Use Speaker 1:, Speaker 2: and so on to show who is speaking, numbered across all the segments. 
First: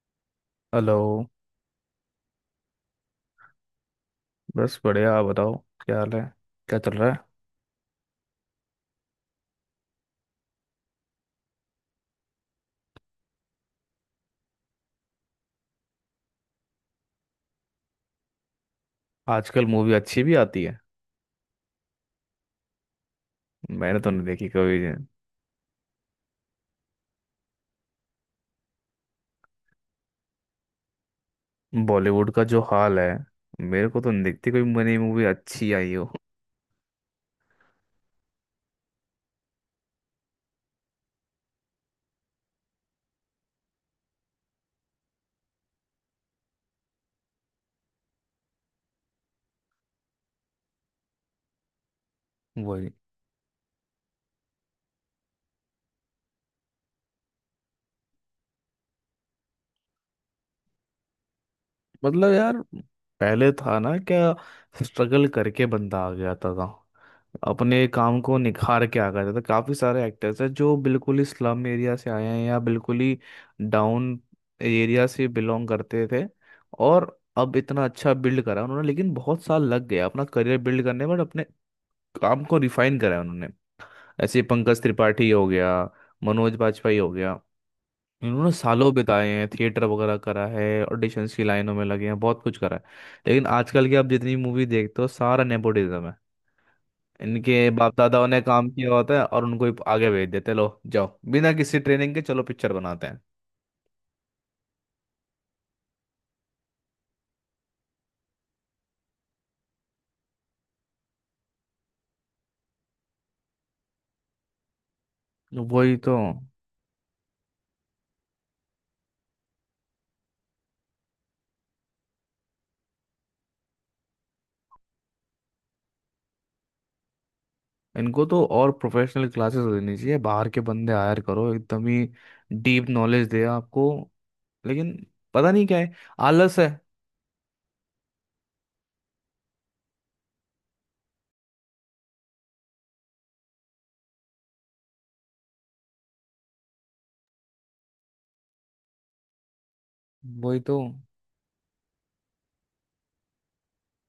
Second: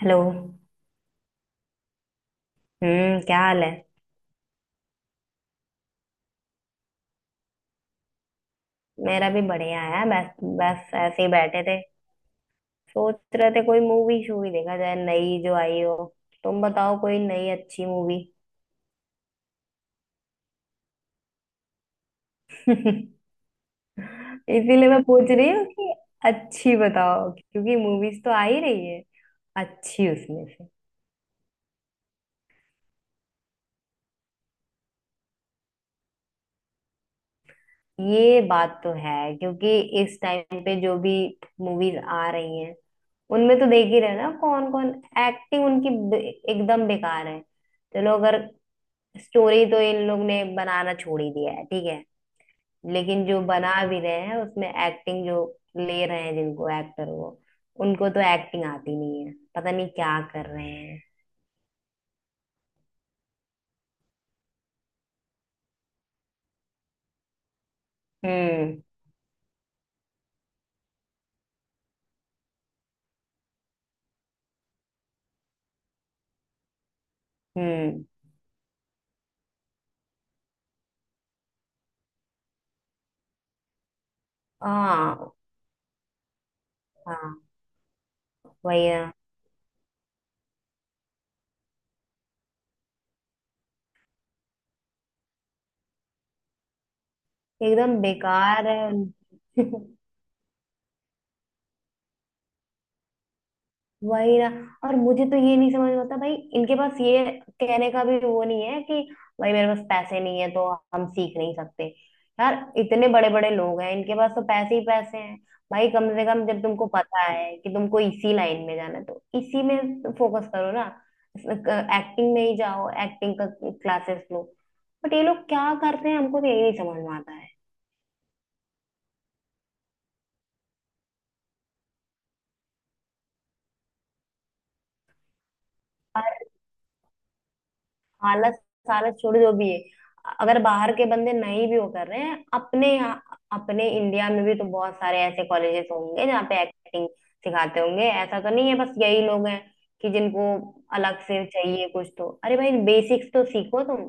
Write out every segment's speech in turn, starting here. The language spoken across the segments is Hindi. Speaker 1: हेलो।
Speaker 2: हेलो।
Speaker 1: हम्म, क्या हाल है।
Speaker 2: बस बढ़िया, आप बताओ। क्या हाल है? क्या चल रहा है?
Speaker 1: मेरा भी बढ़िया है। बस बस ऐसे ही बैठे थे, सोच रहे थे कोई मूवी शूवी देखा जाए नई जो आई हो। तुम बताओ कोई नई अच्छी मूवी।
Speaker 2: आजकल मूवी अच्छी भी आती है? मैंने तो नहीं देखी कभी।
Speaker 1: इसीलिए मैं पूछ रही हूँ कि अच्छी बताओ, क्योंकि मूवीज तो आ ही रही है, अच्छी उसमें से।
Speaker 2: बॉलीवुड का जो हाल है, मेरे को तो नहीं दिखती कोई मनी मूवी अच्छी आई हो।
Speaker 1: ये बात तो है, क्योंकि इस टाइम पे जो भी मूवीज आ रही हैं उनमें तो देख ही रहे हो ना कौन कौन। एक्टिंग उनकी बे- एकदम बेकार है। चलो अगर स्टोरी तो इन लोग ने बनाना छोड़ ही दिया है, ठीक है,
Speaker 2: वही।
Speaker 1: लेकिन जो बना भी रहे हैं उसमें एक्टिंग जो ले रहे हैं जिनको एक्टर, वो उनको तो एक्टिंग आती नहीं है, पता नहीं क्या कर रहे हैं।
Speaker 2: मतलब यार पहले था ना क्या, स्ट्रगल करके बंदा आ गया था। अपने काम को
Speaker 1: हम्म।
Speaker 2: निखार के आ गए थे, तो काफी सारे एक्टर्स हैं जो बिल्कुल ही स्लम एरिया से आए हैं या बिल्कुल ही डाउन एरिया से बिलोंग करते थे। और अब इतना
Speaker 1: हम्म।
Speaker 2: अच्छा बिल्ड करा उन्होंने, लेकिन बहुत साल लग गया अपना करियर बिल्ड करने में, और अपने काम को रिफाइन करा उन्होंने। ऐसे पंकज त्रिपाठी
Speaker 1: हाँ।
Speaker 2: हो गया, मनोज बाजपेयी हो
Speaker 1: हाँ।
Speaker 2: गया। इन्होंने
Speaker 1: वही
Speaker 2: सालों
Speaker 1: ना।
Speaker 2: बिताए हैं, थिएटर वगैरह करा है, ऑडिशंस की लाइनों में लगे हैं, बहुत कुछ करा है। लेकिन आजकल की आप जितनी मूवी देखते हो सारा नेपोटिज्म है। इनके बाप
Speaker 1: एकदम
Speaker 2: दादाओं ने
Speaker 1: बेकार
Speaker 2: काम
Speaker 1: है
Speaker 2: किया होता है और उनको ही आगे भेज देते, लो जाओ, बिना किसी ट्रेनिंग के चलो पिक्चर बनाते हैं।
Speaker 1: वही ना। और मुझे तो ये नहीं समझ में आता भाई, इनके पास ये कहने का भी वो नहीं है कि भाई मेरे पास पैसे नहीं है तो हम सीख नहीं सकते। यार इतने बड़े बड़े लोग हैं, इनके पास तो पैसे ही पैसे हैं।
Speaker 2: तो
Speaker 1: भाई
Speaker 2: वही
Speaker 1: कम
Speaker 2: तो।
Speaker 1: से कम जब तुमको पता है कि तुमको इसी लाइन में जाना है तो इसी में फोकस करो ना। एक्टिंग में ही जाओ, एक्टिंग का क्लासेस लो। बट ये लोग क्या करते हैं, हमको तो यही नहीं समझ में आता।
Speaker 2: इनको तो और प्रोफेशनल क्लासेस देनी चाहिए, बाहर के बंदे हायर करो एकदम ही, डीप नॉलेज दे आपको। लेकिन पता नहीं क्या है,
Speaker 1: है।
Speaker 2: आलस है।
Speaker 1: हालत सालत छोड़ जो भी है, अगर बाहर के बंदे नहीं भी वो कर रहे हैं अपने यहाँ अपने इंडिया में भी तो बहुत सारे ऐसे कॉलेजेस होंगे जहाँ पे एक्टिंग सिखाते होंगे, ऐसा तो नहीं है बस यही लोग हैं कि जिनको
Speaker 2: वही तो।
Speaker 1: अलग से चाहिए कुछ तो। अरे भाई बेसिक्स तो सीखो तुम।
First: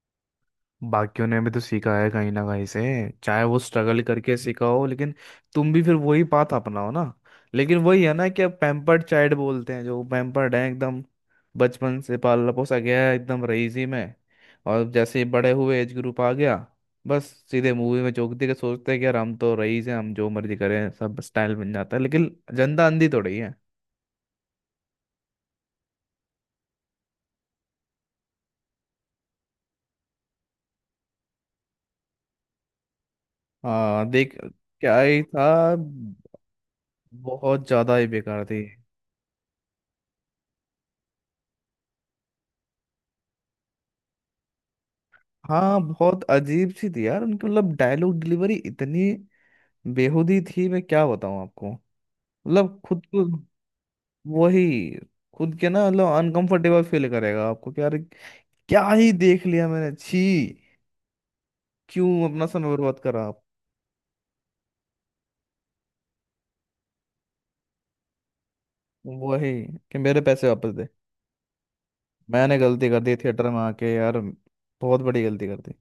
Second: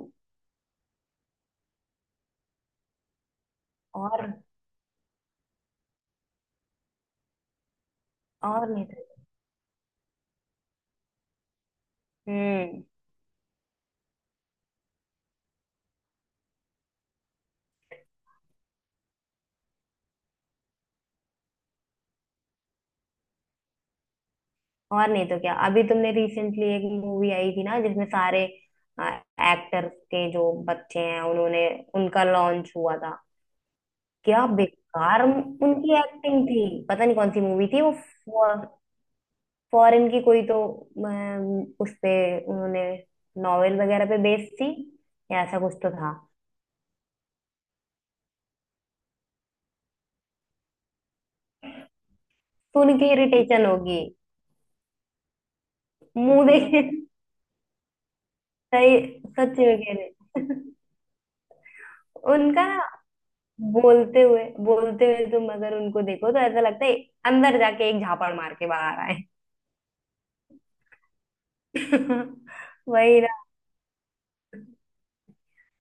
Speaker 2: बाकियों ने भी तो सीखा है कहीं ना कहीं से, चाहे वो स्ट्रगल
Speaker 1: और।
Speaker 2: करके सीखा हो, लेकिन तुम भी फिर वही बात अपनाओ ना। लेकिन वही है ना कि अब
Speaker 1: और नहीं
Speaker 2: पैम्पर्ड
Speaker 1: तो।
Speaker 2: चाइल्ड बोलते हैं, जो पैम्पर्ड है एकदम, बचपन से पाला पोसा
Speaker 1: हम्म।
Speaker 2: गया है एकदम रईसी में। और जैसे ही बड़े हुए, एज ग्रुप आ गया, बस सीधे मूवी में चौंक के सोचते हैं कि यार हम तो रईस हैं, हम जो मर्जी करें सब स्टाइल बन जाता है। लेकिन जनता अंधी थोड़ी है।
Speaker 1: और नहीं तो क्या, अभी तुमने रिसेंटली एक मूवी आई थी ना जिसमें सारे एक्टर्स के जो बच्चे हैं उन्होंने उनका लॉन्च हुआ था।
Speaker 2: हाँ देख।
Speaker 1: क्या
Speaker 2: क्या ही
Speaker 1: बेकार
Speaker 2: था।
Speaker 1: उनकी एक्टिंग थी, पता नहीं कौन सी
Speaker 2: बहुत
Speaker 1: मूवी थी वो।
Speaker 2: ज्यादा ही बेकार थी।
Speaker 1: फॉरेन की कोई तो, उस पे उन्होंने नॉवेल वगैरह पे बेस्ड थी, या ऐसा कुछ
Speaker 2: हाँ
Speaker 1: तो था।
Speaker 2: बहुत अजीब सी थी यार उनकी, मतलब डायलॉग डिलीवरी इतनी बेहुदी थी, मैं क्या बताऊँ आपको। मतलब
Speaker 1: सुन
Speaker 2: खुद
Speaker 1: के
Speaker 2: को।
Speaker 1: इरिटेशन होगी।
Speaker 2: वही। खुद के ना, मतलब
Speaker 1: मुंह देखे।
Speaker 2: अनकंफर्टेबल फील करेगा आपको कि यार क्या
Speaker 1: सही।
Speaker 2: ही देख
Speaker 1: सच
Speaker 2: लिया
Speaker 1: में
Speaker 2: मैंने,
Speaker 1: कह
Speaker 2: छी।
Speaker 1: रहे।
Speaker 2: क्यों अपना
Speaker 1: उनका
Speaker 2: समय
Speaker 1: ना
Speaker 2: बर्बाद करा आप।
Speaker 1: बोलते हुए तुम अगर उनको देखो तो ऐसा लगता है अंदर जाके एक झापड़ मार के बाहर आए।
Speaker 2: वही। कि मेरे पैसे वापस दे। मैंने गलती कर दी
Speaker 1: वही।
Speaker 2: थिएटर में आके, यार बहुत बड़ी गलती कर दी।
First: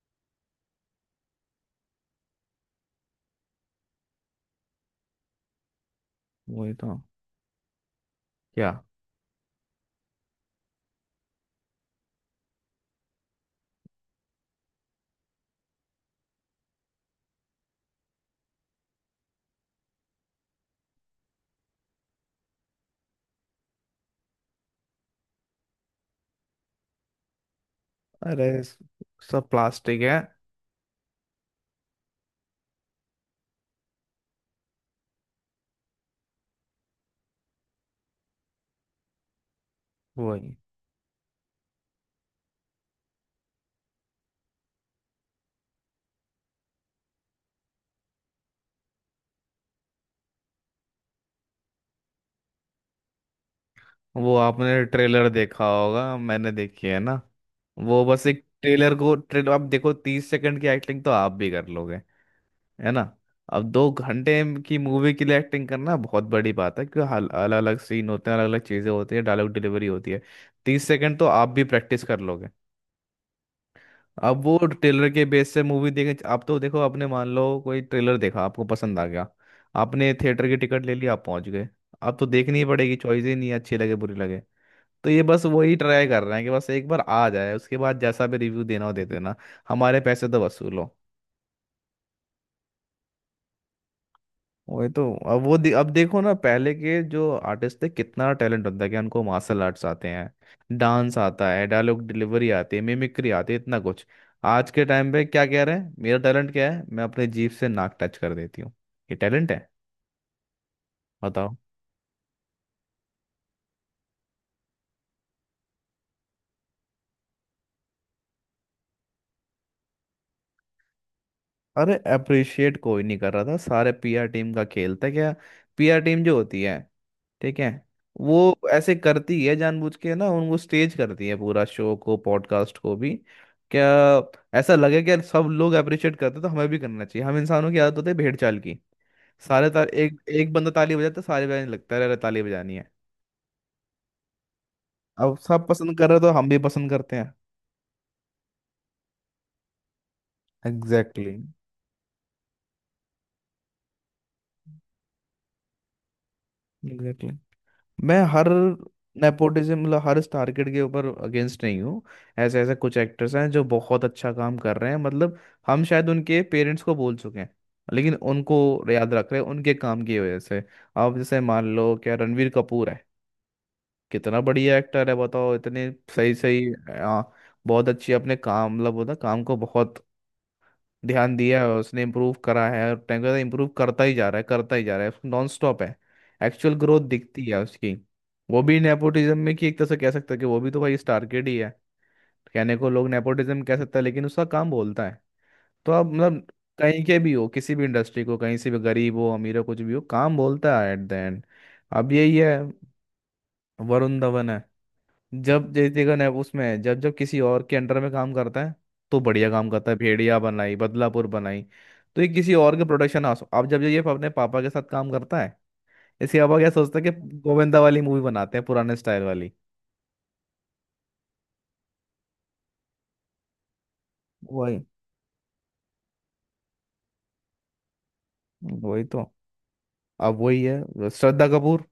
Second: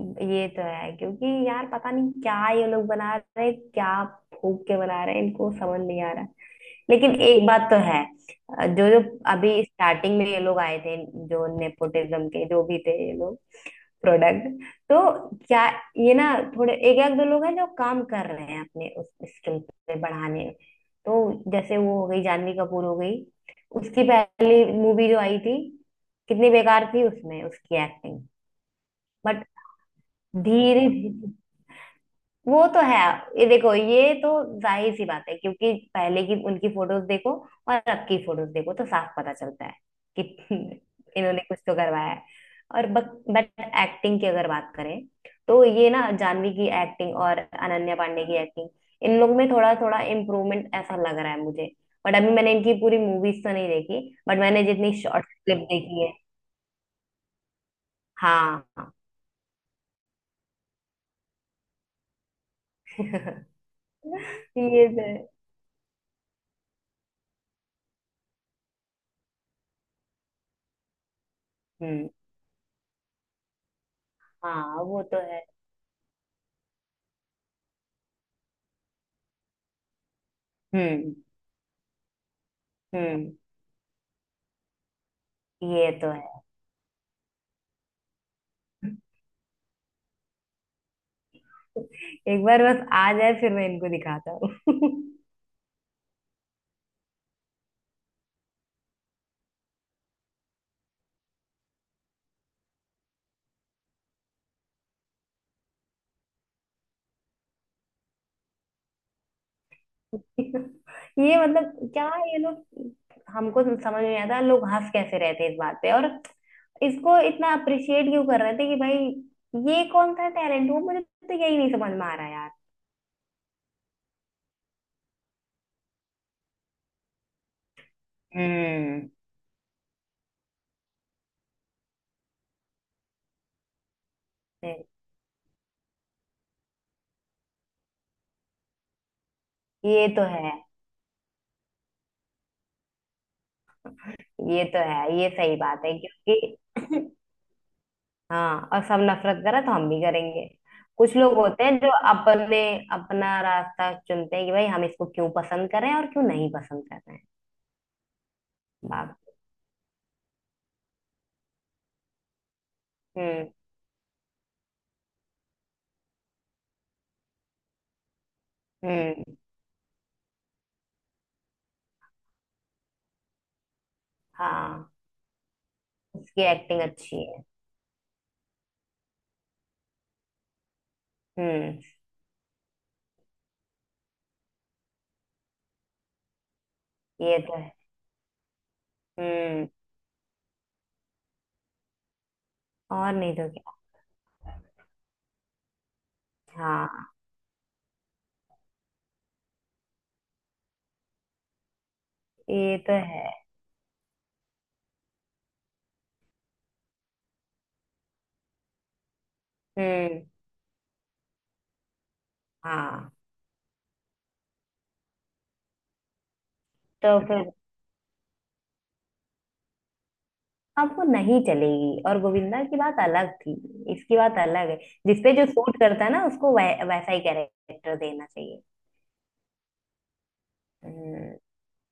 Speaker 1: ये तो है, क्योंकि यार पता नहीं क्या ये लोग बना रहे हैं, क्या फूक के बना रहे हैं, इनको समझ नहीं आ रहा।
Speaker 2: वही तो।
Speaker 1: लेकिन एक बात तो है।
Speaker 2: क्या।
Speaker 1: जो जो अभी स्टार्टिंग में ये लोग आए थे, जो नेपोटिज्म के जो भी थे ये लोग, प्रोडक्ट, तो क्या ये ना थोड़े एक एक दो लोग हैं जो काम कर रहे हैं अपने उस स्किल पे बढ़ाने में। तो जैसे वो हो गई जानवी कपूर हो गई, उसकी पहली मूवी जो आई थी कितनी बेकार थी उसमें उसकी एक्टिंग।
Speaker 2: अरे
Speaker 1: बट
Speaker 2: सब प्लास्टिक है।
Speaker 1: धीरे धीरे। वो तो है। ये देखो ये तो जाहिर सी बात है, क्योंकि पहले की उनकी फोटोज देखो और अब की फोटोज देखो तो साफ पता चलता है कि
Speaker 2: वही।
Speaker 1: इन्होंने कुछ तो करवाया है। और बट एक्टिंग की अगर बात करें तो ये ना जाह्नवी की एक्टिंग और अनन्या पांडे की एक्टिंग, इन लोग में थोड़ा थोड़ा इम्प्रूवमेंट ऐसा लग रहा है मुझे। बट अभी मैंने इनकी पूरी मूवीज तो नहीं देखी।
Speaker 2: वो
Speaker 1: बट मैंने
Speaker 2: आपने
Speaker 1: जितनी शॉर्ट
Speaker 2: ट्रेलर
Speaker 1: क्लिप
Speaker 2: देखा
Speaker 1: देखी है।
Speaker 2: होगा, मैंने देखी है ना। वो बस एक
Speaker 1: हाँ।
Speaker 2: ट्रेलर, को ट्रेलर आप देखो, 30 सेकंड की एक्टिंग तो आप भी कर लोगे। है ना।
Speaker 1: ये
Speaker 2: अब 2 घंटे
Speaker 1: तो
Speaker 2: की मूवी
Speaker 1: है।
Speaker 2: के लिए एक्टिंग करना बहुत बड़ी बात है, क्योंकि अलग अलग सीन होते हैं, अलग अलग चीजें होती है, डायलॉग डिलीवरी होती है। 30 सेकंड तो आप भी प्रैक्टिस
Speaker 1: हम्म।
Speaker 2: कर लोगे। अब वो
Speaker 1: हाँ, वो
Speaker 2: ट्रेलर
Speaker 1: तो
Speaker 2: के
Speaker 1: है।
Speaker 2: बेस से मूवी देखे आप, तो देखो, आपने मान लो कोई ट्रेलर देखा आपको पसंद आ गया, आपने थिएटर की टिकट ले ली,
Speaker 1: हम्म।
Speaker 2: आप पहुंच गए, अब तो देखनी ही पड़ेगी, चॉइस
Speaker 1: हम्म।
Speaker 2: ही नहीं है, अच्छी लगे बुरी लगे। तो ये बस वही
Speaker 1: ये
Speaker 2: ट्राई
Speaker 1: तो है।
Speaker 2: कर रहे हैं कि बस एक बार आ जाए, उसके बाद जैसा भी रिव्यू देना हो दे देना। हमारे पैसे तो वसूलो।
Speaker 1: एक बार बस आ जाए फिर मैं इनको दिखाता हूँ।
Speaker 2: वही तो। अब वो दे, अब देखो ना, पहले के जो आर्टिस्ट थे कितना टैलेंट होता है, कि उनको मार्शल आर्ट्स आते हैं, डांस आता है, डायलॉग डिलीवरी आती है, मिमिक्री आती है, इतना कुछ। आज के टाइम पे क्या कह रहे हैं, मेरा टैलेंट क्या है, मैं अपने जीभ से नाक टच कर देती हूँ, ये टैलेंट है।
Speaker 1: ये
Speaker 2: बताओ।
Speaker 1: मतलब क्या ये लोग। हमको समझ नहीं आता लोग हंस कैसे रहते हैं इस बात पे, और इसको इतना अप्रिशिएट क्यों कर रहे थे कि भाई ये कौन सा टैलेंट हुआ, मुझे तो यही नहीं समझ
Speaker 2: अरे
Speaker 1: में आ रहा यार।
Speaker 2: अप्रिशिएट कोई नहीं कर रहा था, सारे पीआर टीम का खेल था, क्या। पीआर टीम जो होती है, ठीक है, वो ऐसे
Speaker 1: हम्म।
Speaker 2: करती है, जानबूझ के ना उनको स्टेज करती है पूरा, शो को पॉडकास्ट को भी। क्या। ऐसा लगे कि यार सब लोग अप्रिशिएट करते हैं, तो हमें भी करना चाहिए। हम इंसानों की आदत होती है भेड़ चाल की। सारे तार,
Speaker 1: ये
Speaker 2: एक
Speaker 1: तो है।
Speaker 2: एक बंदा ताली बजाता है, तो सारे बजाने लगता है, अरे ताली बजानी है।
Speaker 1: ये तो है, ये
Speaker 2: अब
Speaker 1: सही
Speaker 2: सब
Speaker 1: बात
Speaker 2: पसंद
Speaker 1: है
Speaker 2: कर रहे हो, तो हम
Speaker 1: क्योंकि
Speaker 2: भी पसंद करते हैं।
Speaker 1: हाँ। और सब नफरत करे तो हम भी करेंगे। कुछ लोग
Speaker 2: एग्जैक्टली।
Speaker 1: होते हैं जो अपने अपना रास्ता चुनते हैं कि भाई हम इसको क्यों पसंद कर रहे हैं और क्यों नहीं पसंद कर रहे हैं।
Speaker 2: एग्जैक्टली। मैं हर
Speaker 1: बाप।
Speaker 2: नेपोटिज्म, मतलब हर स्टार किड के ऊपर अगेंस्ट नहीं हूँ। ऐसे ऐसे कुछ एक्टर्स
Speaker 1: हम्म।
Speaker 2: हैं जो बहुत अच्छा काम कर रहे हैं, मतलब हम शायद उनके पेरेंट्स को बोल चुके हैं, लेकिन उनको याद रख
Speaker 1: हम्म।
Speaker 2: रहे हैं उनके काम की वजह से। आप जैसे मान लो क्या रणवीर कपूर है, कितना बढ़िया
Speaker 1: हाँ।
Speaker 2: एक्टर है, बताओ इतने सही
Speaker 1: उसकी
Speaker 2: सही।
Speaker 1: एक्टिंग
Speaker 2: आ,
Speaker 1: अच्छी है।
Speaker 2: बहुत अच्छी, अपने काम, मतलब होता काम को बहुत ध्यान दिया है
Speaker 1: हम्म।
Speaker 2: उसने, इम्प्रूव करा है, और टाइम के साथ इम्प्रूव करता ही जा रहा है, करता ही जा रहा है, नॉन स्टॉप है। एक्चुअल ग्रोथ
Speaker 1: ये
Speaker 2: दिखती
Speaker 1: तो
Speaker 2: है
Speaker 1: है।
Speaker 2: उसकी। वो भी नेपोटिज्म में, कि
Speaker 1: हम्म।
Speaker 2: एक तरह से कह सकता है कि वो भी तो भाई स्टार किड ही है। कहने को लोग
Speaker 1: और नहीं तो
Speaker 2: नेपोटिज्म
Speaker 1: क्या।
Speaker 2: कह सकता है, लेकिन उसका काम बोलता है। तो आप मतलब कहीं
Speaker 1: हाँ।
Speaker 2: के भी हो, किसी भी इंडस्ट्री को, कहीं से भी, गरीब हो अमीर हो कुछ भी हो, काम बोलता है एट द एंड। अब यही है,
Speaker 1: ये तो है।
Speaker 2: वरुण धवन है। जब जैसे देखो ना, उसमें जब जब किसी और के अंडर में काम करता है, तो बढ़िया काम करता है,
Speaker 1: हम्म।
Speaker 2: भेड़िया बनाई, बदलापुर बनाई। तो ये किसी और के
Speaker 1: हाँ।
Speaker 2: प्रोडक्शन हाउस, अब जब ये अपने पापा के साथ काम करता है, इसके पापा क्या सोचता है कि
Speaker 1: तो फिर
Speaker 2: गोविंदा वाली मूवी बनाते हैं पुराने स्टाइल वाली।
Speaker 1: अब वो नहीं चलेगी, और गोविंदा की बात अलग थी, इसकी बात अलग है।
Speaker 2: वही।
Speaker 1: जिसपे जो सूट करता है ना उसको वैसा ही कैरेक्टर देना चाहिए।
Speaker 2: वही तो। अब वही है,
Speaker 1: हम्म।
Speaker 2: श्रद्धा कपूर।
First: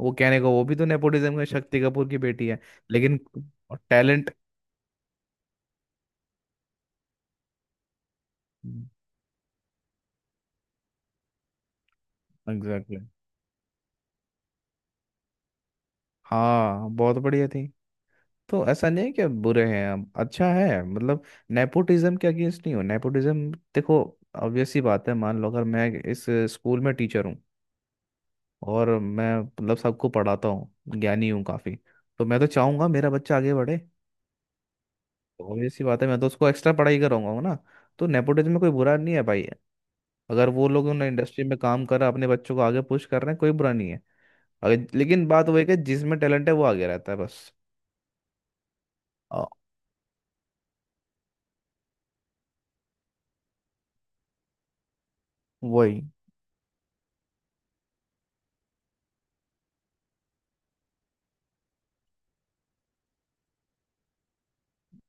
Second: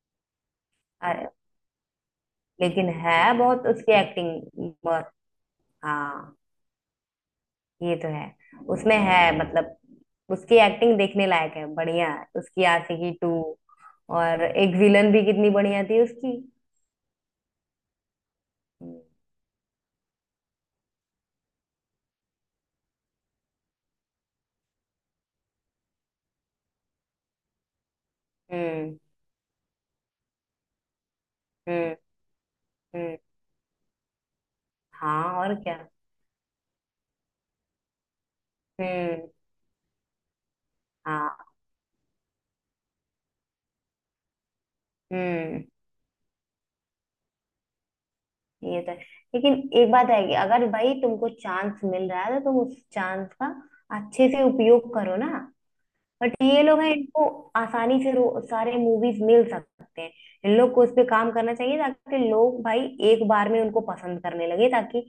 Speaker 2: वो कहने को वो भी तो नेपोटिज्म में, शक्ति कपूर की बेटी है,
Speaker 1: लेकिन
Speaker 2: लेकिन
Speaker 1: है बहुत उसकी
Speaker 2: टैलेंट।
Speaker 1: एक्टिंग बहुत। हाँ। ये तो है। उसमें है, मतलब उसकी एक्टिंग देखने लायक है, बढ़िया है। उसकी
Speaker 2: एग्जैक्टली।
Speaker 1: आशिकी टू और एक विलन भी कितनी बढ़िया थी उसकी।
Speaker 2: हाँ बहुत बढ़िया थी। तो ऐसा नहीं है कि आप बुरे हैं, आप अच्छा है, मतलब नेपोटिज्म के अगेंस्ट नहीं हो। नेपोटिज्म देखो, ऑब्वियस सी बात है, मान लो अगर मैं इस स्कूल में टीचर हूँ, और
Speaker 1: हम्म।
Speaker 2: मैं मतलब सबको पढ़ाता हूँ, ज्ञानी हूँ काफ़ी,
Speaker 1: हम्म।
Speaker 2: तो मैं तो चाहूँगा मेरा
Speaker 1: हम्म।
Speaker 2: बच्चा आगे बढ़े।
Speaker 1: हाँ और
Speaker 2: ऑब्वियस
Speaker 1: क्या।
Speaker 2: सी बात है, मैं तो उसको एक्स्ट्रा पढ़ाई कराऊंगा ना। तो नेपोटिज्म में कोई बुरा नहीं है
Speaker 1: हम्म।
Speaker 2: भाई। अगर वो लोग, उन्होंने इंडस्ट्री
Speaker 1: हाँ।
Speaker 2: में काम करा, अपने बच्चों को आगे पुश कर रहे हैं, कोई बुरा नहीं है। अगर, लेकिन बात
Speaker 1: हम्म।
Speaker 2: वही है कि जिसमें टैलेंट है वो आगे रहता है, बस।
Speaker 1: ये तो है।
Speaker 2: आ,
Speaker 1: लेकिन एक बात है कि अगर भाई तुमको चांस मिल रहा है तो तुम उस चांस का अच्छे से उपयोग करो ना।
Speaker 2: वही
Speaker 1: बट ये लोग हैं, इनको आसानी से सारे मूवीज मिल सकते हैं, इन लोग को उस पे काम करना चाहिए ताकि लोग भाई एक बार में उनको पसंद करने लगे, ताकि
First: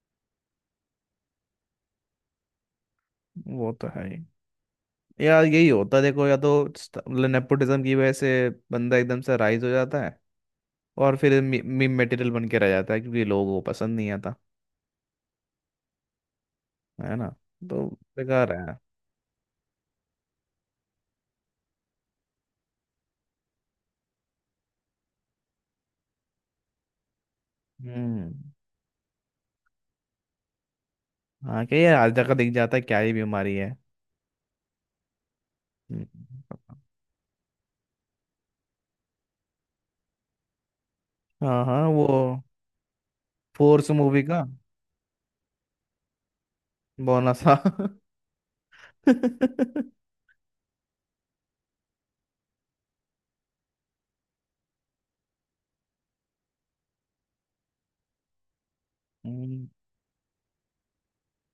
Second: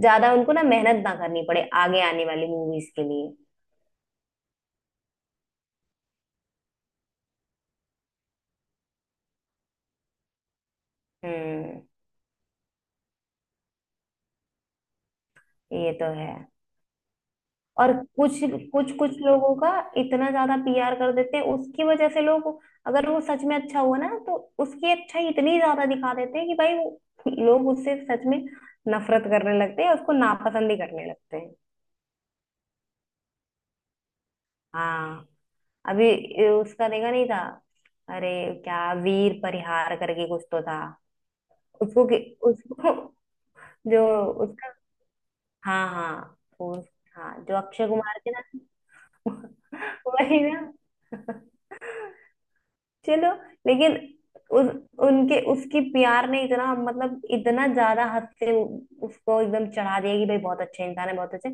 Speaker 1: ज्यादा उनको ना मेहनत ना करनी पड़े आगे आने वाली मूवीज के लिए।
Speaker 2: वो तो है ही। यार यही होता है देखो, या तो मतलब नेपोटिज्म की वजह से बंदा एकदम से राइज हो जाता है, और फिर
Speaker 1: हम्म।
Speaker 2: मीम मटेरियल बन के रह जाता है, क्योंकि लोगों को पसंद नहीं आता।
Speaker 1: ये तो है।
Speaker 2: है ना। तो
Speaker 1: और कुछ
Speaker 2: बेकार है।
Speaker 1: कुछ कुछ लोगों का इतना ज्यादा पीआर कर देते हैं, उसकी वजह से लोग, अगर वो सच में अच्छा हुआ ना तो उसकी अच्छाई इतनी ज्यादा दिखा देते हैं कि भाई वो लोग उससे सच
Speaker 2: हम्म।
Speaker 1: में नफरत करने लगते हैं, उसको नापसंद ही करने लगते हैं।
Speaker 2: हाँ क्या यार, आज तक दिख जाता है, क्या ही बीमारी है।
Speaker 1: हाँ। अभी ये
Speaker 2: हम्म।
Speaker 1: उसका देखा नहीं था। अरे क्या वीर परिहार करके कुछ तो था,
Speaker 2: हाँ हाँ
Speaker 1: उसको
Speaker 2: वो
Speaker 1: कि, उसको
Speaker 2: फोर्स
Speaker 1: जो
Speaker 2: मूवी का
Speaker 1: उसका, हाँ हाँ उस, हाँ
Speaker 2: बोनस, हाँ
Speaker 1: जो अक्षय कुमार के ना। वही ना। चलो, लेकिन उस उनके उसकी प्यार ने इतना मतलब इतना ज्यादा हद से उसको
Speaker 2: हम्म,
Speaker 1: एकदम चढ़ा दिया कि भाई बहुत अच्छा इंसान है, बहुत अच्छे।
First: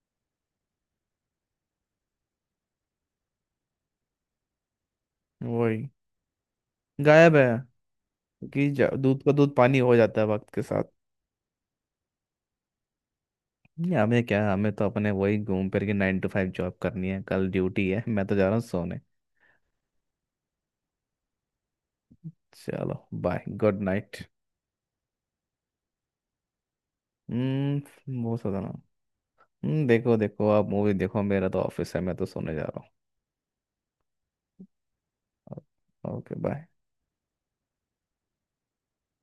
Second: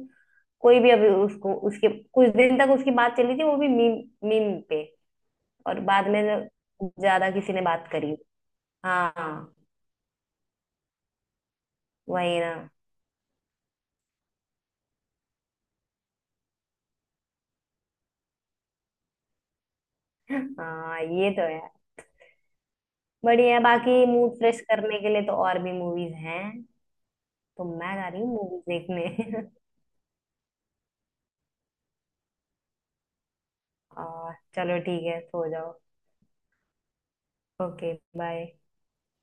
Speaker 1: कोई भी अभी उसको उसके कुछ दिन तक उसकी बात चली थी, वो भी मीम मीम पे।
Speaker 2: वही।
Speaker 1: और बाद में ज्यादा
Speaker 2: गायब है।
Speaker 1: किसी ने बात करी।
Speaker 2: कि दूध का
Speaker 1: हाँ।
Speaker 2: दूध पानी हो जाता है वक्त के साथ।
Speaker 1: वही ना।
Speaker 2: नहीं, हमें क्या, हमें तो अपने वही घूम फिर के 9 to 5 जॉब करनी है, कल ड्यूटी है, मैं तो जा रहा हूँ सोने।
Speaker 1: हाँ। ये तो है।
Speaker 2: चलो। बाय,
Speaker 1: बढ़िया है,
Speaker 2: गुड
Speaker 1: बाकी
Speaker 2: नाइट।
Speaker 1: मूड फ्रेश करने के लिए तो और भी मूवीज हैं। तो मैं जा रही
Speaker 2: हम्म,
Speaker 1: हूँ
Speaker 2: वो सोचा
Speaker 1: मूवीज
Speaker 2: ना।
Speaker 1: देखने।
Speaker 2: हम्म, देखो देखो आप मूवी देखो, मेरा तो ऑफिस है, मैं तो सोने जा रहा
Speaker 1: और चलो ठीक है सो
Speaker 2: हूँ।
Speaker 1: जाओ।
Speaker 2: Okay bye.
Speaker 1: Okay bye.